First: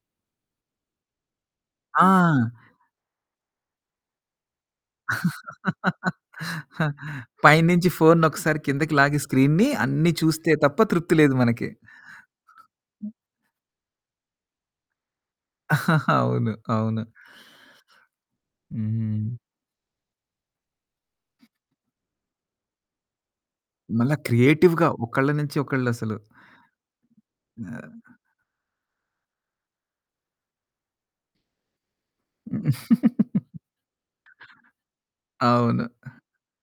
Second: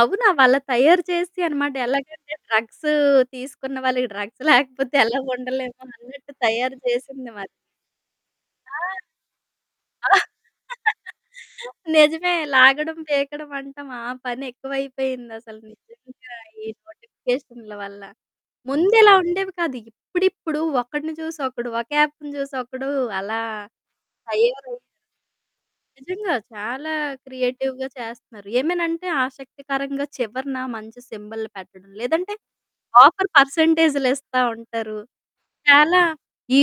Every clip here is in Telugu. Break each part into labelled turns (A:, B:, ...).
A: అవునా! అవ్వలా తయారు చేసేసాయి అనమాట. ఎలాగంటే
B: ఆ!
A: డ్రగ్స్ తీసుకున్న వాళ్ళకి డ్రగ్స్ లేకపోతే ఎలా ఉండలేమో అన్నట్టు తయారు చేసింది మరి.
B: పై నుంచి ఫోన్నొకసారి కిందకి
A: ఆ!
B: లాగి స్క్రీన్‌ని, అన్ని చూస్తే తప్ప తృప్తి లేదు మనకి.
A: నిజమే లాగడం, పీకడం అంటాం ఆ పని ఎక్కువైపోయిందసల నిజంగా
B: అవును.
A: ఈ
B: అవును.
A: నోటిఫికేషన్ల వల్ల. ముందిలా
B: హుహు.
A: ఉండేవి కాదు. ఇప్పుడిప్పుడు ఒకడిని చూసి, ఒకడు ఒక యాప్‌ని చూసి ఒకడు అలా
B: మల్లా
A: తయారయ్
B: క్రియేటివ్‌గా ఒకళ్ళ నుంచి ఒకళ్లసలు.
A: నిజంగా. చాలా క్రియేటివ్‌గా
B: [unintelligible]
A: చేస్తన్నారు. ఏమనంటే ఆసక్తికరంగా చివరన మంచి సింబల్లు పెట్టడం. లేదంటే, ఆఫర్ పర్సెంటేజ్‌లిస్తా ఉంటారు.
B: అవును.
A: చాలా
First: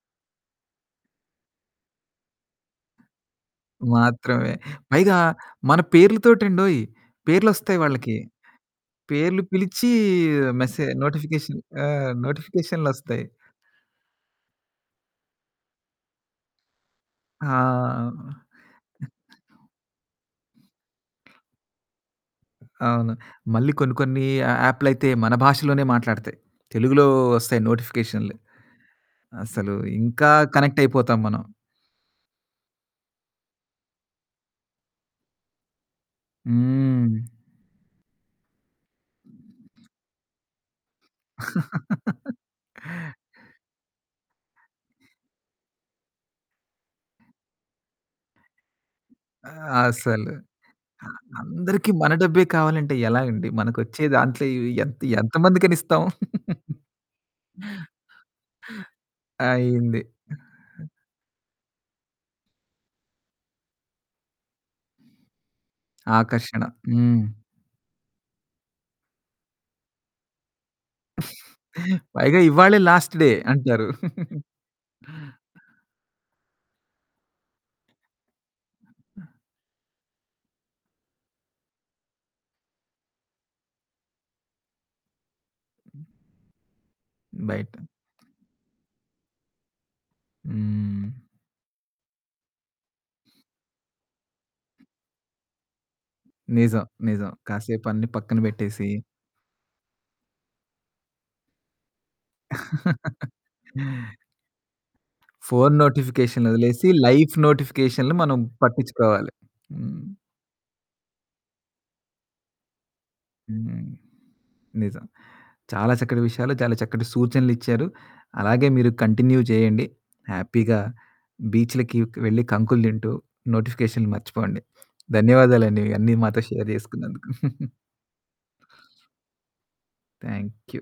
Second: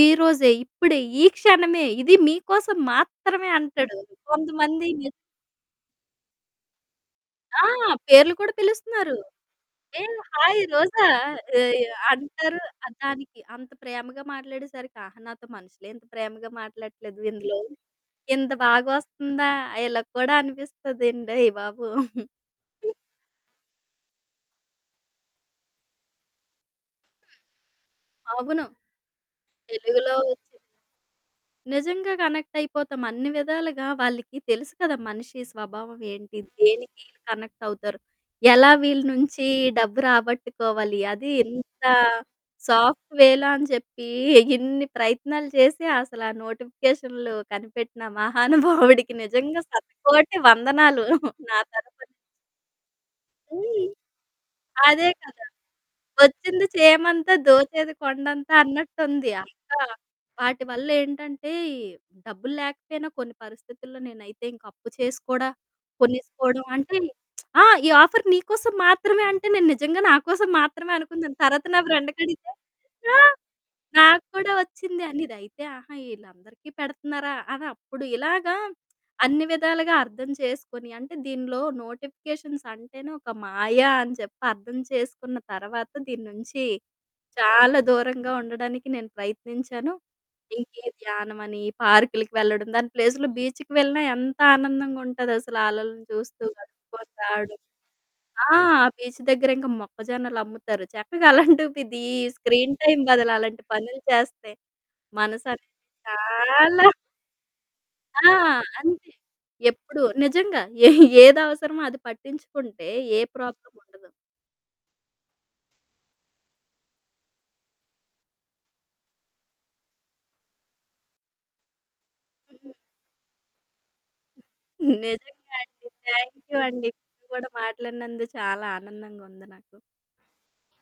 A: "ఈరోజే, ఇప్పుడే, ఈ క్షణమే ఇది మీకోసం మాత్రమే" అంటాడు.
B: మాత్రమే.
A: కొంతమంది ని
B: పైగా మన పేర్లుతోటండోయి.
A: ఆ!
B: పేర్లొస్తాయి వాళ్ళకి.
A: పేర్లు కూడా పిలుస్తున్నారు.
B: పేర్లు పిలిచి
A: ఏ హాయి
B: మెసే
A: రోజా
B: నోటిఫికేషన్
A: ఎయ్
B: ఆ!
A: అంటారు. అద్
B: నోటిఫికేషన్లొస్తాయి.
A: దానికి అంత ప్రేమగా మాట్లాడేసరికి, ఆహా! నాతో మనుషులే ఇంత ప్రేమగా మాట్లాడట్లేదు, ఇందులో
B: ఆ!
A: ఇంత బాగొస్తుందా, ఇలా కూడా అనిపిస్తుందండోయి బాబు.
B: అవును. మళ్ళీ కొన్ని, కొన్ని ఆ యాపులైతే మన భాషలోనే మాట్లాడతాయి. తెలుగులో వస్తాయి నోటిఫికేషన్లు.
A: అవును.
B: అసలు
A: తెలుగులో
B: ఇంకా
A: వచ్చి
B: కనెక్ట్ అయిపోతాం మనం.
A: నిజంగా కనెక్ట్ అయిపోతాం. అన్ని విధాలుగా వాళ్ళకి తెలుసు కదా మనిషి స్వభావం ఏంటి, దేనికి ఈళ్ళు
B: హ్మ్.
A: కనెక్ట్ అవుతారు. ఎలా వీళ్ళ నుంచి డబ్బు రాబట్టుకోవాలి, అది ఇంత సాఫ్ట్ వే‌లో అని చెప్పి, ఇన్ని ప్రయత్నాలు చేసి అసల ఆ నోటిఫికేషన్లు కనిపెట్టిన మహానుభావుడికి
B: ఆ!
A: నిజంగా శత
B: అసలు.
A: కోటి వందనాలు
B: ఆ!
A: నా
B: అందరికి
A: తరుపుని.
B: మన డబ్బే కావాలంటే ఎలాగండి?
A: హ్మ్.
B: మనకొచ్చే దాంట్లో ఇవి ఎంత,
A: అదే
B: ఎంత
A: కదా!
B: మందికని ఇస్తాము.
A: వచ్చింది చీమంతా, దోచేది కొండంతా అన్నట్టుంది. ఇంకా
B: అయింది.
A: వాటివల్లేంటంటే, డబ్బులు లేకపోయినా కొన్ని పరిస్థితుల్లో నేనైతే ఇంక అప్పు చేసి కూడా
B: ఆకర్షణ.
A: కొనేసుకోవడం, అంటే
B: హ్మ్.
A: ఆ! "ఈ ఆఫర్ నీకోసం మాత్రమే" అంటే నేను నిజంగా నాకోసం మాత్రమే అనుకున్నాను. తర్వాత నా ఫ్రెండ్‌కి
B: పైగా
A: అడిగితే,
B: ఇవాళే లాస్ట్
A: "ఆ!
B: డే. అంటారు.
A: నాకు కూడా వచ్చింది," అనీది, అయితే "ఆహా! ఈళ్ళందరికీ పెడుతున్నారా," అని అప్పుడు ఇలాగా
B: ఆ!
A: అన్ని విధాలుగా అర్థం చేసుకొని, అంటే దీనిలో నోటిఫికేషన్స్ అంటేనే ఒక మాయ అని చెప్పి అర్థం చేసుకున్న తర్వాత,
B: హ్మ్.
A: దీని నుంచి చాలా
B: బయట.
A: దూరంగా ఉండడానికి నేను ప్రయత్నించాను. ఇంకే
B: హ్మ్.
A: ధ్యానమని, పార్కులకి వెళ్లడం దాని ప్లేస్‌లో బీచ్‌కి వెళ్ళినా ఎంత ఆనందంగా ఉంటాదసల ఆ అలలని చూస్తూ
B: నిజం.
A: గడుపుకొని
B: నిజం
A: రావడం.
B: కాసేపు అన్ని పక్కన
A: ఆ! ఆ
B: పెట్టేసి
A: బీచ్ దగ్గర ఇంక మొక్కజొన్నలమ్ముతారు చక్కగా అలాంటిది, ఈ స్క్రీన్ టైమ్ బదులు అలాంటి పనులు చేస్తే మనసు అనేది
B: ఫోను నోటిఫికేషన్లొదిలేసి,
A: చాలా
B: లైఫ్ నోటిఫికేషన్లని
A: ఆ!
B: మనం
A: అంతే.
B: పట్టిచ్చుకోవాలి. హ్మ్.
A: ఎప్పుడు నిజంగా ఏ ఏదవసరమో అది పట్టించుకుంటే, ఏ
B: హ్మ్.
A: ప్రాబ్లముండదు.
B: నిజం. చాలా చక్కటి విషయాలు, చాలా చక్కటి సూచనలిచ్చారు. అలాగే మీరు కంటిన్యూ చేయండి. హ్యాపీగా బీచులకి వెళ్లి
A: హుహు.
B: కంకులు తింటూ, నోటిఫికేషన్లు మర్చిపోండి.
A: నిజంగా
B: ధన్యవాదాలండి.
A: అండి.
B: ఇవన్నీ
A: థ్యాంక్
B: మాతో
A: యూ
B: షేర్
A: అండి.
B: జేసుకున్నందుకు.
A: మీరు కూడా మాట్లాడినందుకు చాలా ఆనందంగా ఉంది నాకు.
B: Thank you.